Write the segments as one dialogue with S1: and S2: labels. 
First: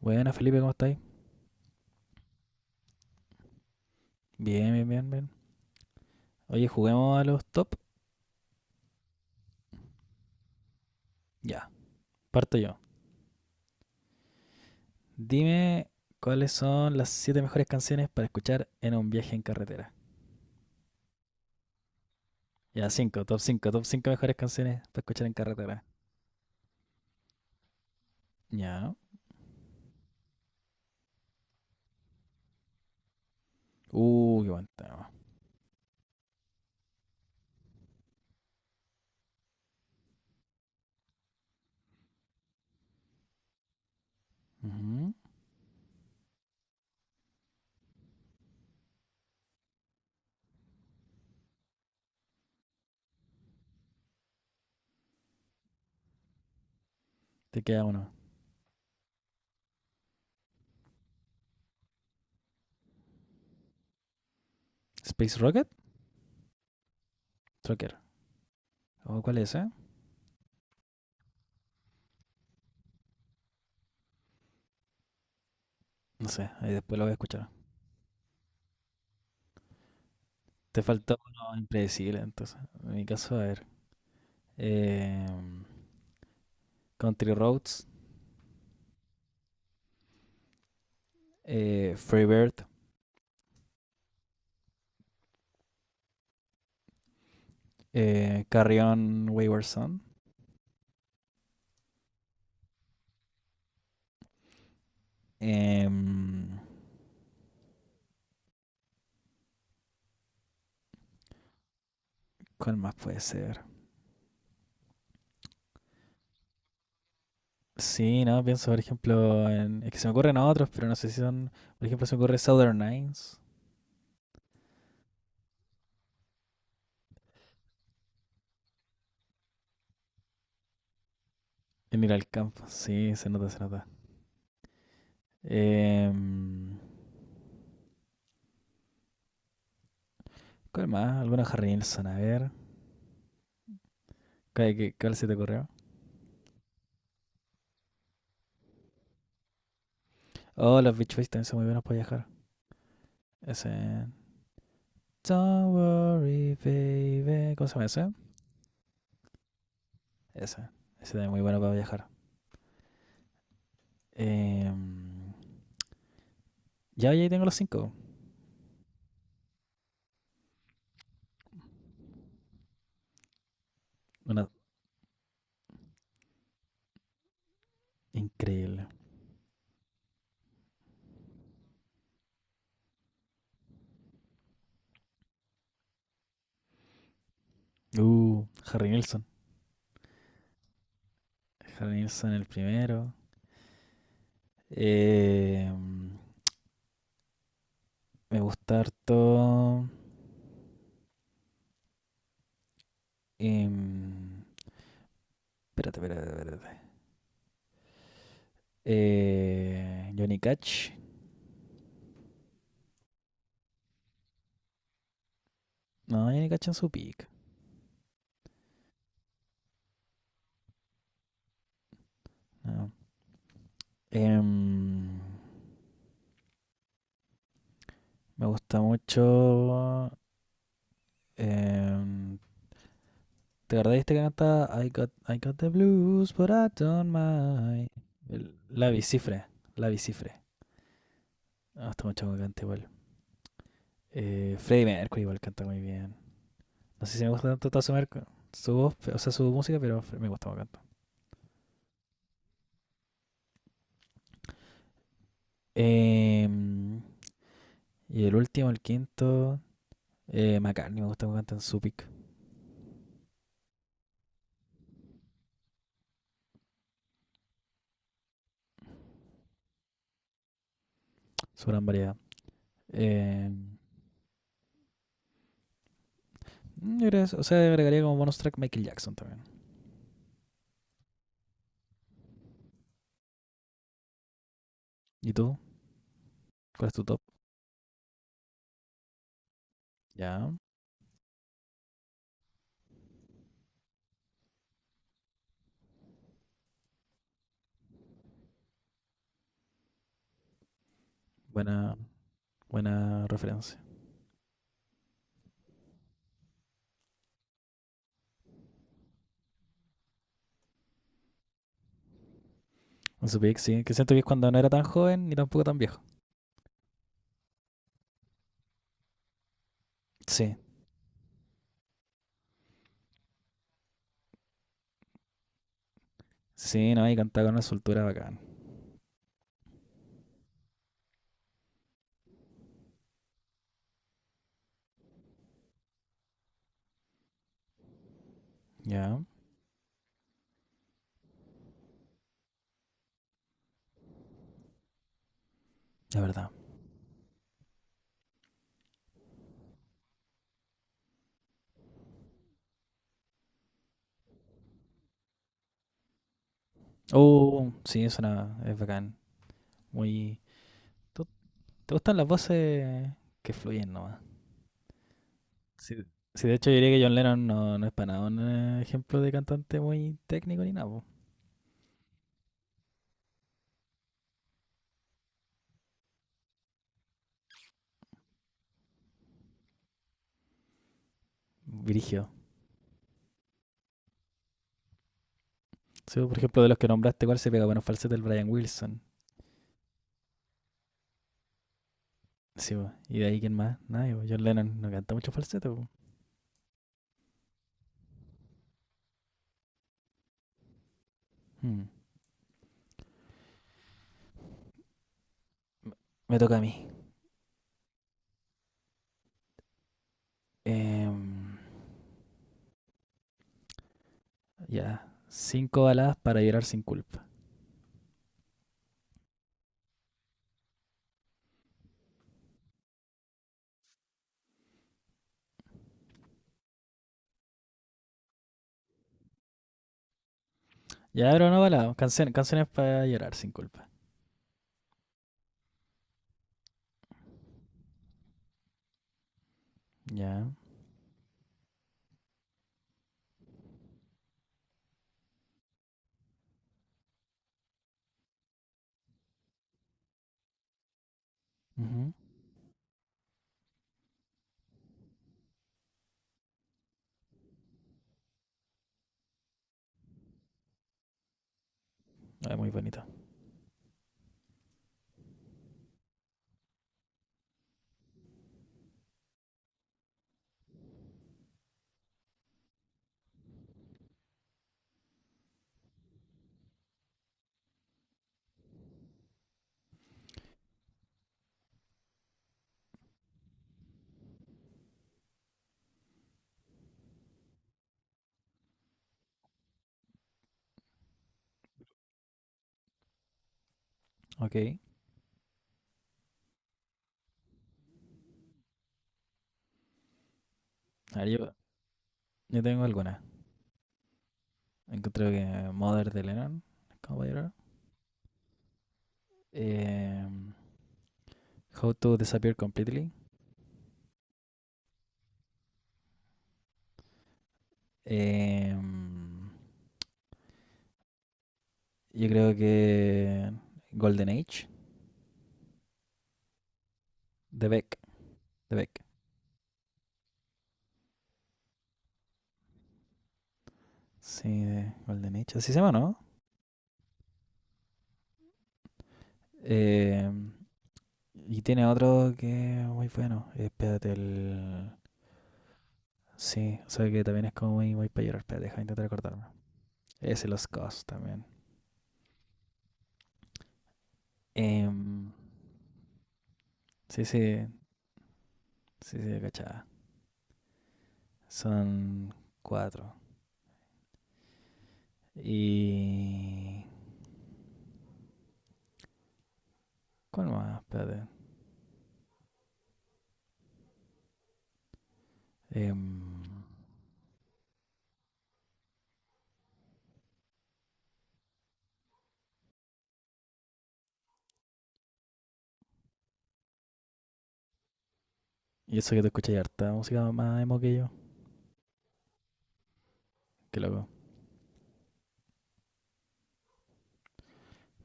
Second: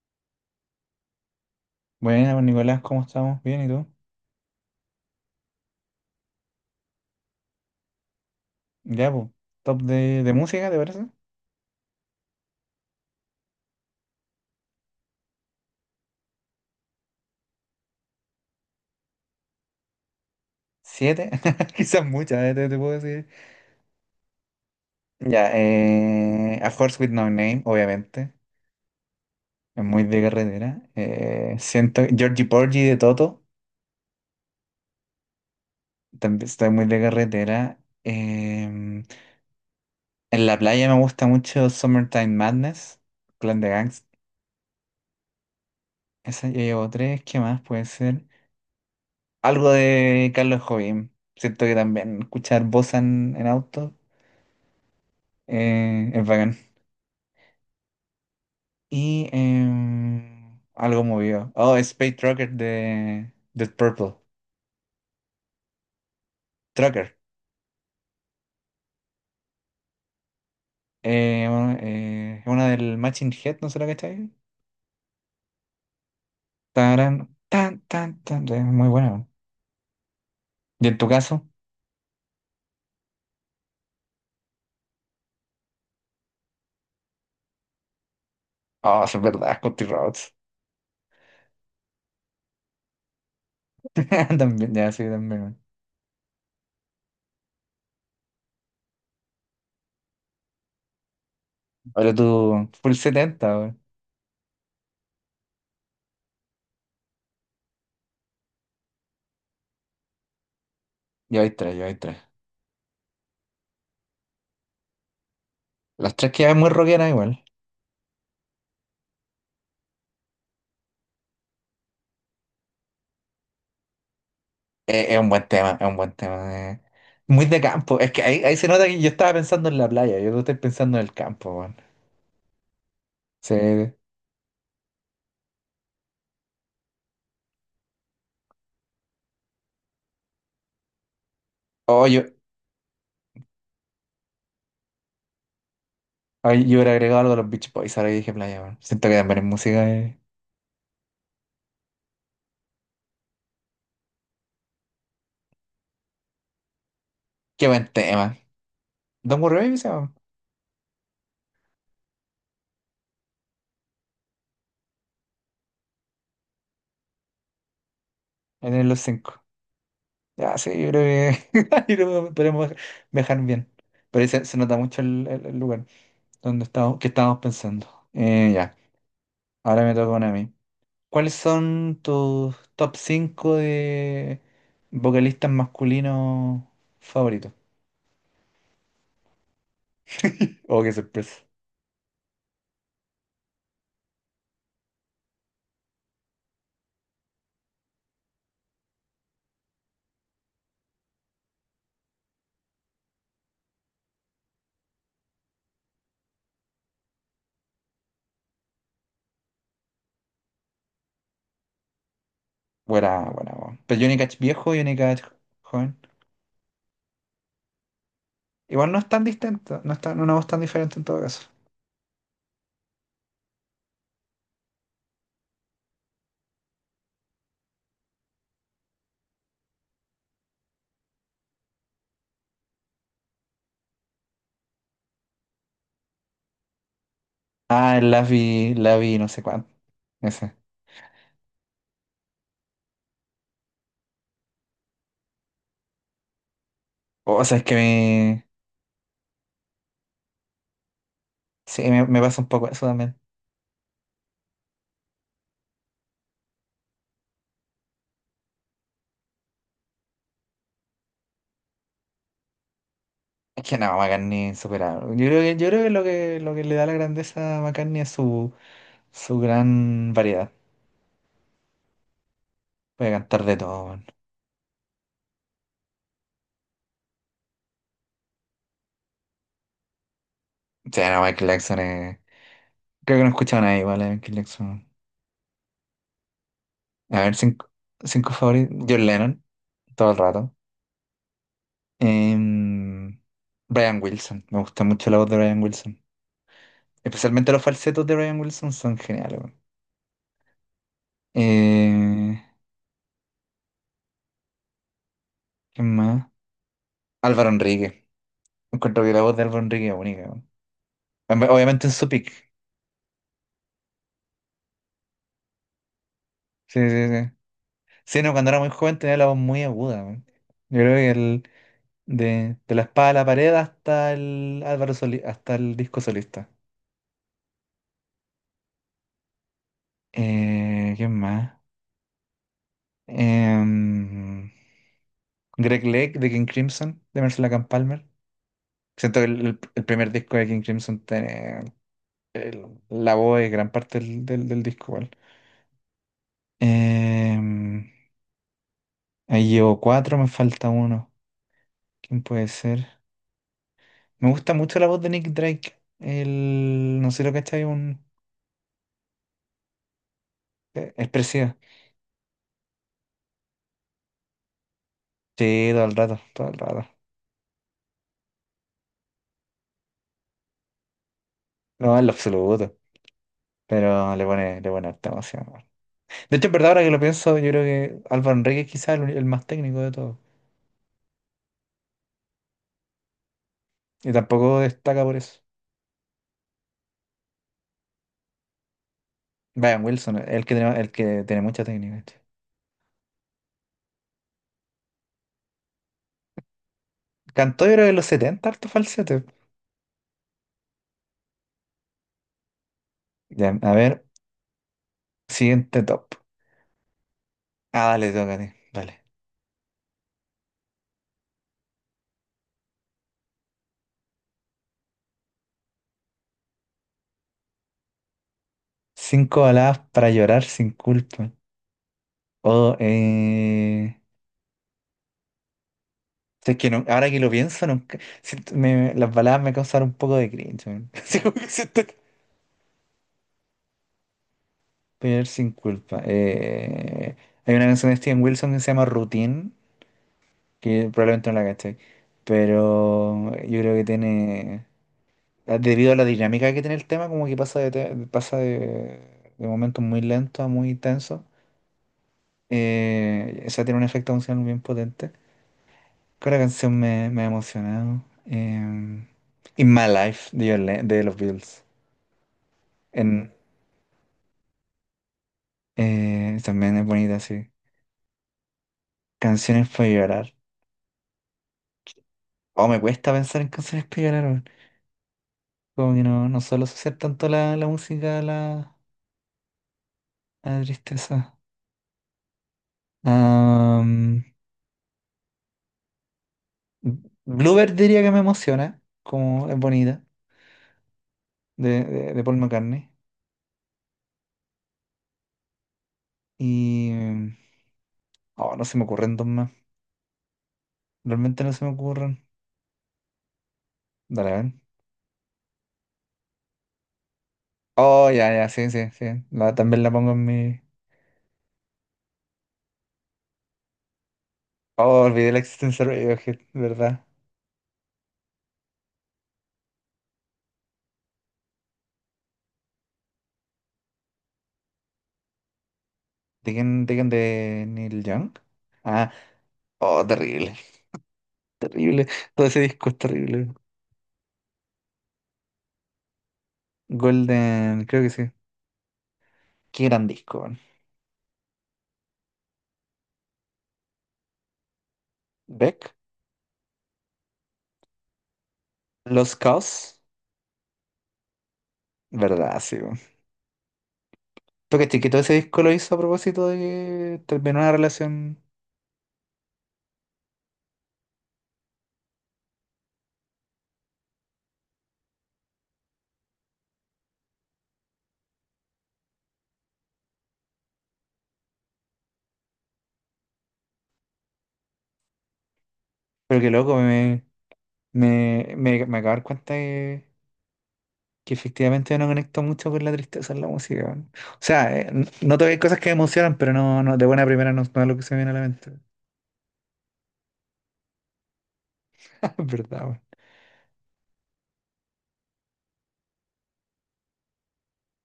S1: Buena, Felipe, ¿cómo estáis?
S2: Bueno, Nicolás, ¿cómo estamos? Bien, ¿y tú?
S1: Bien, bien, bien, bien. Oye, juguemos a los top.
S2: Ya, pues, top de música, ¿te parece?
S1: Ya, parto yo. Dime cuáles son las siete mejores canciones para escuchar en un viaje en carretera.
S2: Siete, quizás muchas, te
S1: Ya,
S2: puedo decir.
S1: 5 mejores canciones para escuchar en
S2: Ya,
S1: carretera.
S2: A Horse With No Name, obviamente,
S1: Ya.
S2: es muy de carretera. Siento, Georgie Porgy de Toto,
S1: Qué buen tema.
S2: también estoy muy de carretera. En la playa me gusta mucho Summertime Madness, Clan de Gangs.
S1: Ujú.
S2: Esa ya llevo tres, ¿qué más puede ser? Algo de Carlos Jovín. Siento que también escuchar bossa en auto. Es bacán.
S1: Te queda uno.
S2: Y algo movido. Oh, Space Trucker de Dead Purple.
S1: Space Rocket,
S2: Trucker.
S1: Trucker. ¿O cuál es ese?
S2: Bueno, es una del Matching Head, ¿no será que está ahí?
S1: No sé, ahí después lo voy a
S2: Tarán,
S1: escuchar.
S2: tan, tan, tan. Es muy buena, weón.
S1: Te
S2: ¿Y en tu
S1: faltó
S2: caso?
S1: uno impredecible, entonces. En mi caso, a ver. Eh, Country Roads,
S2: Oh, eso es verdad, Scotty Rhodes.
S1: Free Bird,
S2: También, ya, sí, también, weón.
S1: Carrion Wayward Son.
S2: Ahora tú, full 70, weón.
S1: Em,
S2: Yo hay tres, yo hay tres.
S1: ¿Cuál más puede ser?
S2: Las tres quedan muy rockeras igual.
S1: Sí, no, pienso, por ejemplo, en. Es que se me ocurren otros, pero no sé si son. Por ejemplo, se me ocurre Southern Nines.
S2: Es un buen tema, es un buen tema. Muy de campo. Es que ahí se nota que yo estaba pensando en la playa, yo no estoy pensando en el campo, weón.
S1: En ir al campo. Sí, se nota, se nota.
S2: Sí.
S1: Em, ¿Cuál más? Alguna Harry Nilsson,
S2: Oh,
S1: a
S2: yo,
S1: ver. ¿Cuál se te ocurrió?
S2: yo hubiera agregado algo a los Beach Boys, ahora que dije playa, weón. Siento que también es música.
S1: Oh, los Beach Boys también son muy buenos para viajar. Ese. Don't worry, baby. ¿Cómo
S2: Qué
S1: se llama
S2: buen
S1: ese?
S2: tema. Don't Worry Baby se llama.
S1: Ese. Ese también es muy bueno para viajar. Em, ya, ya ahí tengo los cinco.
S2: En el los cinco. Ya, sí, yo creo que yo creo que podemos viajar bien. Pero ahí se,
S1: Una,
S2: se nota mucho el lugar donde estamos, que estábamos pensando. Eh, ya.
S1: Increíble.
S2: Ahora me toca una a mí. ¿Cuáles son tus top 5 de vocalistas masculinos favoritos?
S1: Uh, Harry Nilsson.
S2: Oh, qué sorpresa.
S1: Harry Nilsson el primero. Eh, me gusta harto. em, espérate, espérate, espérate. Johnny Cash.
S2: Buena, buena, buena. Pero Johnny Cash viejo y Johnny Cash joven.
S1: No, Johnny Cash en su pick.
S2: Igual no es tan distinto, no es una voz tan diferente en todo caso.
S1: No. Em, me gusta mucho. em, ¿te acordás de este que canta I got the blues, but I don't mind?
S2: Ah, el Lavi,
S1: La
S2: Lavi, no sé
S1: Bicifre.
S2: cuánto.
S1: La Bicifre.
S2: Ese.
S1: Me mucho que cante igual. Freddie Mercury igual canta muy bien. No sé si me
S2: O
S1: gusta
S2: sea, es
S1: tanto
S2: que
S1: toda su, merc-
S2: me.
S1: su voz, o sea, su música, pero me gusta cómo canta.
S2: Sí, me pasa un poco eso también.
S1: Em, y el último, el quinto, McCartney me gusta cómo canta en su pick,
S2: Es que no, McCartney es insuperable. Yo creo que lo que le da la grandeza a McCartney es su gran variedad.
S1: su gran variedad.
S2: Puede cantar de
S1: Em,
S2: todo, weón.
S1: mm, o sea, agregaría como bonus track Michael Jackson también.
S2: Sí, no, Michael Jackson es. Creo que no he escuchado a nadie igual a Michael Jackson.
S1: ¿Y tú? ¿Cuál es tu top?
S2: A ver, cinco favoritos. John Lennon, todo el
S1: Ya,
S2: rato. Em, Brian Wilson, me gusta mucho la voz de Brian Wilson. Especialmente los falsetos de Brian Wilson son geniales, weón.
S1: buena,
S2: Eh,
S1: buena referencia.
S2: ¿Quién más? Álvaro Enrique. Encuentro que la voz de Álvaro Enrique es única, weón. Obviamente en su pick.
S1: En su pick, sí, que siento que es cuando no era tan joven ni tampoco tan viejo.
S2: Sí, sí, sí. Sí, no, cuando era muy joven tenía la voz muy aguda, weón.
S1: Sí,
S2: Yo creo que de la espada a la pared hasta el hasta el disco solista.
S1: sí, no, y cantaba con una soltura bacán.
S2: ¿Quién más? Em, Greg Lake de King Crimson, de Mercy Camp Palmer. Siento
S1: Ya,
S2: que el primer disco de King Crimson tiene la voz es gran parte del disco, igual.
S1: la verdad.
S2: Em, Ahí llevo cuatro, me falta uno. ¿Quién puede ser? Me gusta mucho la voz de Nick Drake. El, no sé si lo que está ahí
S1: Oh,
S2: un
S1: sí, suena, es bacán. Muy. ¿Tú-
S2: expresiva.
S1: ¿Te gustan las voces que fluyen nomás?
S2: Sí, todo
S1: Sí,
S2: el rato,
S1: sí,
S2: todo
S1: de
S2: el
S1: hecho yo diría
S2: rato.
S1: que John Lennon no es para nada un ejemplo de cantante muy técnico ni nada, po.
S2: No, en lo absoluto. Pero le pone harta emoción. De hecho, en verdad, ahora que lo pienso, yo creo que Álvaro Enríquez quizás el más técnico de todos.
S1: Brígido.
S2: Y tampoco destaca por eso.
S1: Sí, por ejemplo, de los que nombraste, ¿cuál se pega? Bueno, falsete el Brian Wilson.
S2: Brian Wilson, es el que tiene mucha técnica, che.
S1: Sí, po. ¿Y de ahí quién más? Nadie, po. John Lennon no canta mucho falsete, po.
S2: Cantó yo creo que en los setenta harto falsete.
S1: Hmm.
S2: Ya, a ver, siguiente top.
S1: Me- toca a mí.
S2: Ah, dale, tócate. Dale.
S1: Em, ya. Cinco baladas para llorar sin culpa.
S2: Cinco baladas para llorar sin culpa. O, eh... Es que ahora que lo pienso, nunca, siento- me- las baladas me causaron un poco de cringe, man. Así
S1: Ya,
S2: como que
S1: pero no baladas. Canciones, canciones para llorar sin culpa.
S2: llorar sin culpa. Hay una canción de Steven Wilson que se llama Routine,
S1: Ya.
S2: que probablemente no la gasté. Pero yo creo que tiene, debido a la dinámica que tiene el tema, como que pasa pasa de momentos muy lentos a muy tensos.
S1: Ujú.
S2: O sea, tiene un efecto emocional bien potente. Con la canción me ha emocionado. In My Life de los Beatles.
S1: Ah, muy bonito.
S2: En, también es bonita, sí. Canciones para llorar. Oh, me cuesta pensar en canciones para llorar, weón. Como que no, no suelo asociar tanto la música a a la tristeza. Am, Bluebird diría que me emociona, como es bonita, de Paul McCartney.
S1: Ok.
S2: Y... Oh, no se me ocurren dos más.
S1: A ver,
S2: Realmente no
S1: yo,
S2: se me ocurren.
S1: Yo tengo algunas.
S2: Dale, a ver.
S1: Encontré que Mother de Lennon, Caballero.
S2: Oh, ya, ya, sí, sí, sí. También la pongo
S1: Eh,
S2: en mi...
S1: How to Disappear Completely.
S2: Oh, olvidé la existencia de Radiohead, ¿verdad?
S1: Eh, yo creo que Golden Age,
S2: ¿De quién? ¿De
S1: de Beck.
S2: Neil Young?
S1: De Beck.
S2: Ah, oh, terrible, terrible. Todo ese disco es terrible.
S1: Sí, de Golden Age. Así se llama, ¿no?
S2: Golden, creo que sí. Qué gran
S1: Eh,
S2: disco, weón.
S1: y tiene otro que es muy bueno. Espérate, el.
S2: Beck,
S1: Sí, o sea que también es como muy, muy para llorar. Espérate, deja de intentar
S2: Los
S1: acordarme.
S2: Caos,
S1: Ese Los Cos también.
S2: ¿verdad? Sí, porque cachai que todo
S1: Em,
S2: ese disco lo hizo a propósito de que
S1: sí,
S2: terminó
S1: sí,
S2: una relación.
S1: sí, sí, cachada. Son cuatro. Y. ¿Cuál más? Espérate.
S2: Pero
S1: Em,
S2: que loco, me acabo de dar cuenta que efectivamente no conecto mucho con la tristeza en la música, weón. O sea, noto que hay cosas que me emocionan, pero no, de buena primera no, no es lo que se me viene a la mente.
S1: y eso que te escuché harta música más emo que yo.
S2: Ah, es verdad, weón.
S1: Qué loco.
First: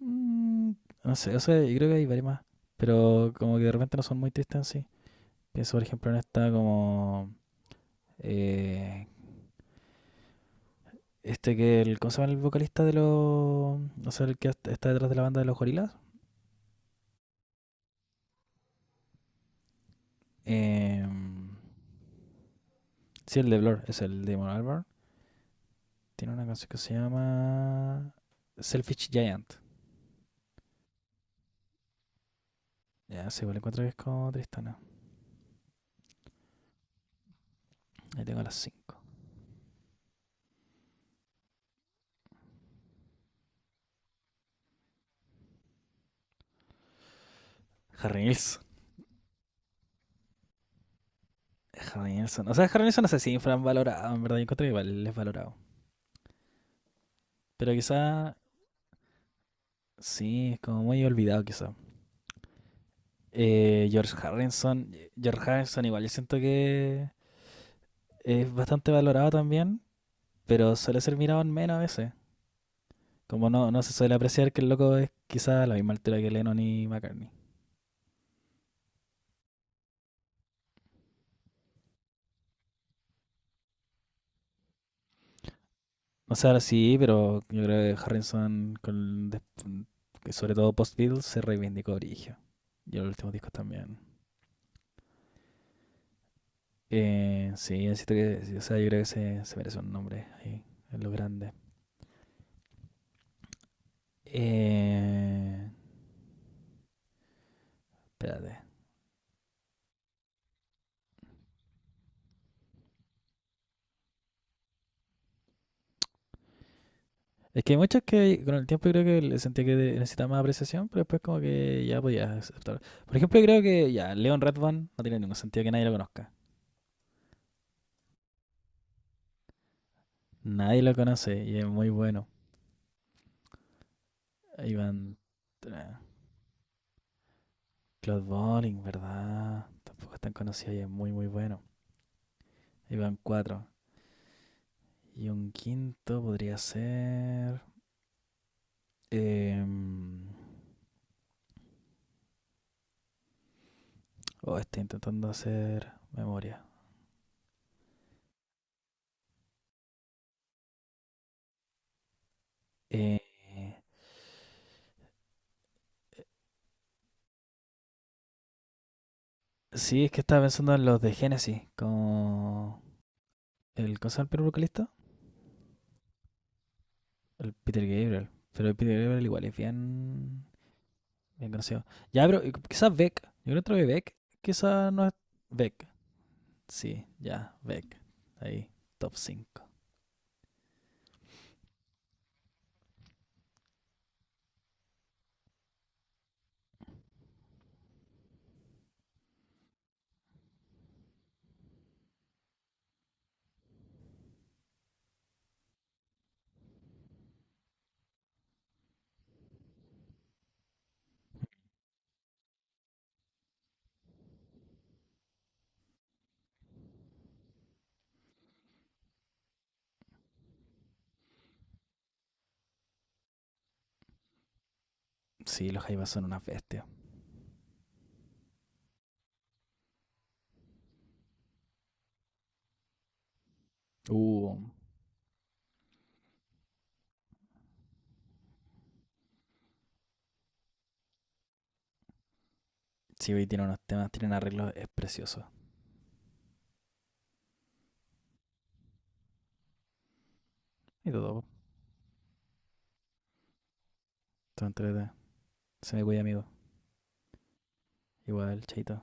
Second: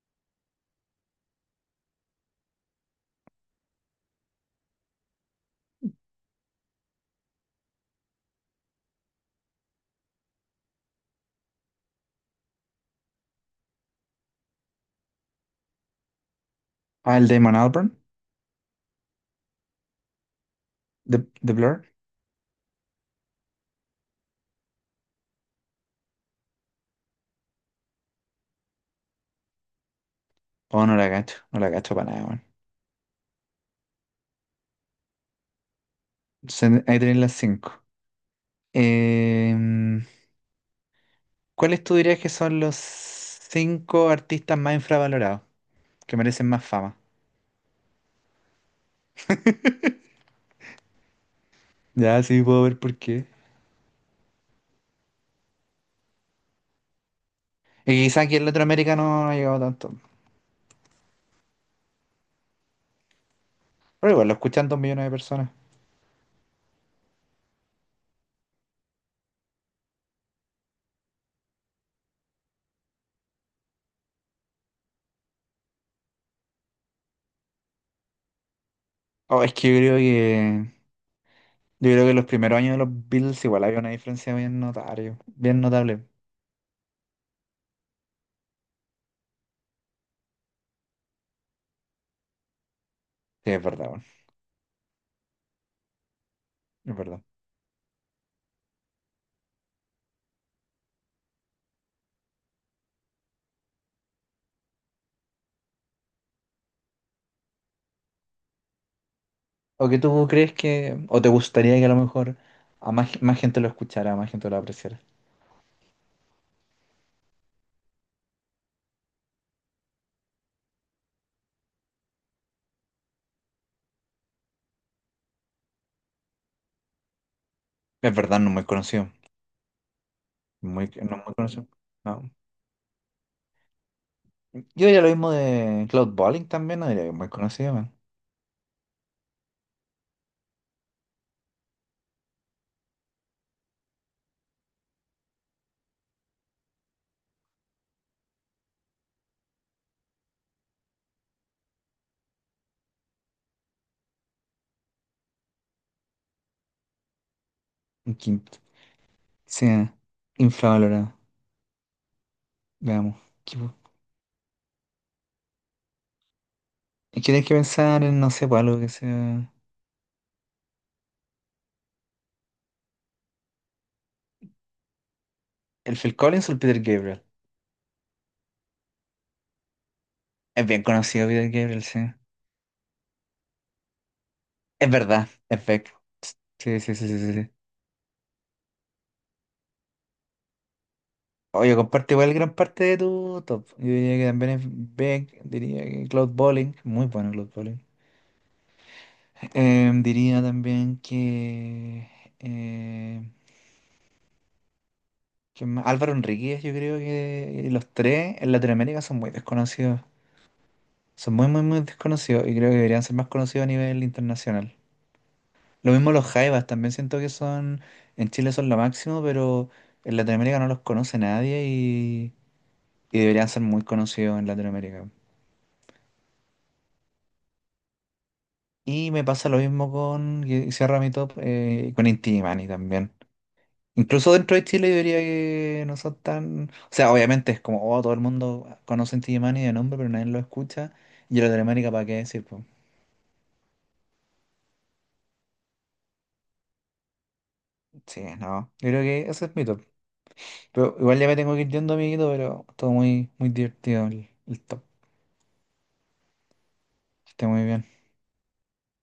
S1: Mm, no sé, o sea, yo creo que hay varias más. Pero como que de repente no son muy tristes en sí. Pienso, por ejemplo, en esta como. eh, este que el. ¿Cómo se llama el vocalista de los. O sea, el que está detrás de la banda de los gorilas?
S2: Ah, el Damon Albarn,
S1: Em,
S2: de Blur.
S1: sí, el de Blur, es el de Damon Albarn. Tiene una canción que se llama. Selfish Giant.
S2: Oh, no la cacho, no la cacho para nada, weón.
S1: Ya, sí, igual encuentro que es como tristana.
S2: Ahí tenéis las cinco.
S1: Ahí tengo las cinco.
S2: Em, ¿Cuáles tú dirías que son los cinco artistas más infravalorados, que merecen más fama?
S1: Harry Nilsson. Harry
S2: Ya sí
S1: Nilsson. O
S2: puedo
S1: sea,
S2: ver
S1: Harry
S2: por
S1: Nilsson no sé
S2: qué.
S1: si infravalorado, en verdad. Yo encontré que igual es valorado. Pero
S2: Y quizá
S1: quizá,
S2: aquí en Latinoamérica no, no ha llegado tanto.
S1: sí, es como muy olvidado quizá.
S2: Pero
S1: George
S2: igual, lo escuchan dos
S1: Harrison.
S2: millones de
S1: George
S2: personas.
S1: Harrison igual yo siento que es bastante valorado también. Pero suele ser mirado en menos a veces. Como no se suele apreciar que el loco es quizá a la misma altura que Lennon y McCartney.
S2: Oh, es que yo creo que. Yo creo que los primeros años de los Beatles igual había una diferencia bien notable. Bien notable.
S1: O sea, sí, pero yo creo que Harrison, sobre todo post-Beatles, se reivindicó origen. Y los últimos
S2: Sí,
S1: discos
S2: es verdad,
S1: también.
S2: bueno, es verdad.
S1: Sí, siento que, sí, o sea, yo creo que se merece un nombre ahí, en lo grande. Eh, espérate.
S2: ¿O que tú crees que. ¿O te gustaría que a lo mejor a más gente lo escuchara, a más gente lo apreciara?
S1: Es que hay muchos que con el tiempo yo creo que le sentía que necesitaba más apreciación, pero después como que ya podía aceptar. Por ejemplo, yo creo que ya Leon Redbone no tiene ningún sentido que nadie lo conozca.
S2: Es verdad, no es muy conocido.
S1: Nadie
S2: Muy,
S1: lo
S2: no es muy
S1: conoce y es
S2: conocido.
S1: muy bueno.
S2: No. Yo
S1: Iván
S2: diría lo mismo de
S1: tra-
S2: Cloud Bowling también, no diría que es muy conocido, man.
S1: Claude Bolling, ¿verdad? Tampoco es tan conocido y es muy muy bueno. Iván cuatro. Y un quinto podría ser... Eh, Oh, estoy intentando hacer memoria.
S2: Un quinto. Sí, infravalorado.
S1: Eh,
S2: Veamos. Y tienes que pensar en, no sé, pues algo que sea.
S1: sí, es que estaba pensando en los de Genesis, con el ¿cómo se llama el primer vocalista?
S2: ¿El Phil Collins o el Peter Gabriel?
S1: El Peter Gabriel. Pero el Peter Gabriel igual es bien,
S2: Es bien conocido
S1: bien
S2: Peter Gabriel,
S1: conocido.
S2: sí.
S1: Ya, pero quizás Beck. Yo creo que Beck,
S2: Es
S1: quizás no es
S2: verdad, es
S1: Beck.
S2: Beck. Sí, sí,
S1: Sí,
S2: sí, sí, sí, sí.
S1: ya, Beck. Ahí, top 5.
S2: Oye, comparte igual gran parte de tu top. Yo diría que también es Beck, diría que Cloud Bowling, muy bueno Cloud Bowling. Diría también eh, que Álvaro Enríquez, yo creo que los tres en Latinoamérica son muy desconocidos. Son muy, muy, muy desconocidos y creo que deberían ser más conocidos a nivel internacional. Lo mismo los jaivas, también siento que son, en Chile son lo máximo, pero en Latinoamérica no los conoce nadie y, y deberían ser muy conocidos en Latinoamérica.
S1: Sí, los Jaivas son unas bestias.
S2: Y me pasa lo mismo con, y cierra mi top, con Inti Illimani también. Incluso dentro
S1: Uh,
S2: de Chile yo diría que no son tan... O sea, obviamente es como, oh, todo el mundo conoce Inti Illimani de nombre, pero nadie lo escucha. Y en Latinoamérica, ¿para qué decir, pues?
S1: sí, hoy tienen unos temas, tienen arreglos, es precioso.
S2: Sí, no. Yo creo que ese es mi top. Pero
S1: Y
S2: igual ya me
S1: todo,
S2: tengo que ir yendo, amiguito, pero todo muy, muy divertido el
S1: todo
S2: top.
S1: entrete. Se me cuida, amigo.
S2: Que esté muy bien.
S1: Igual, chaito.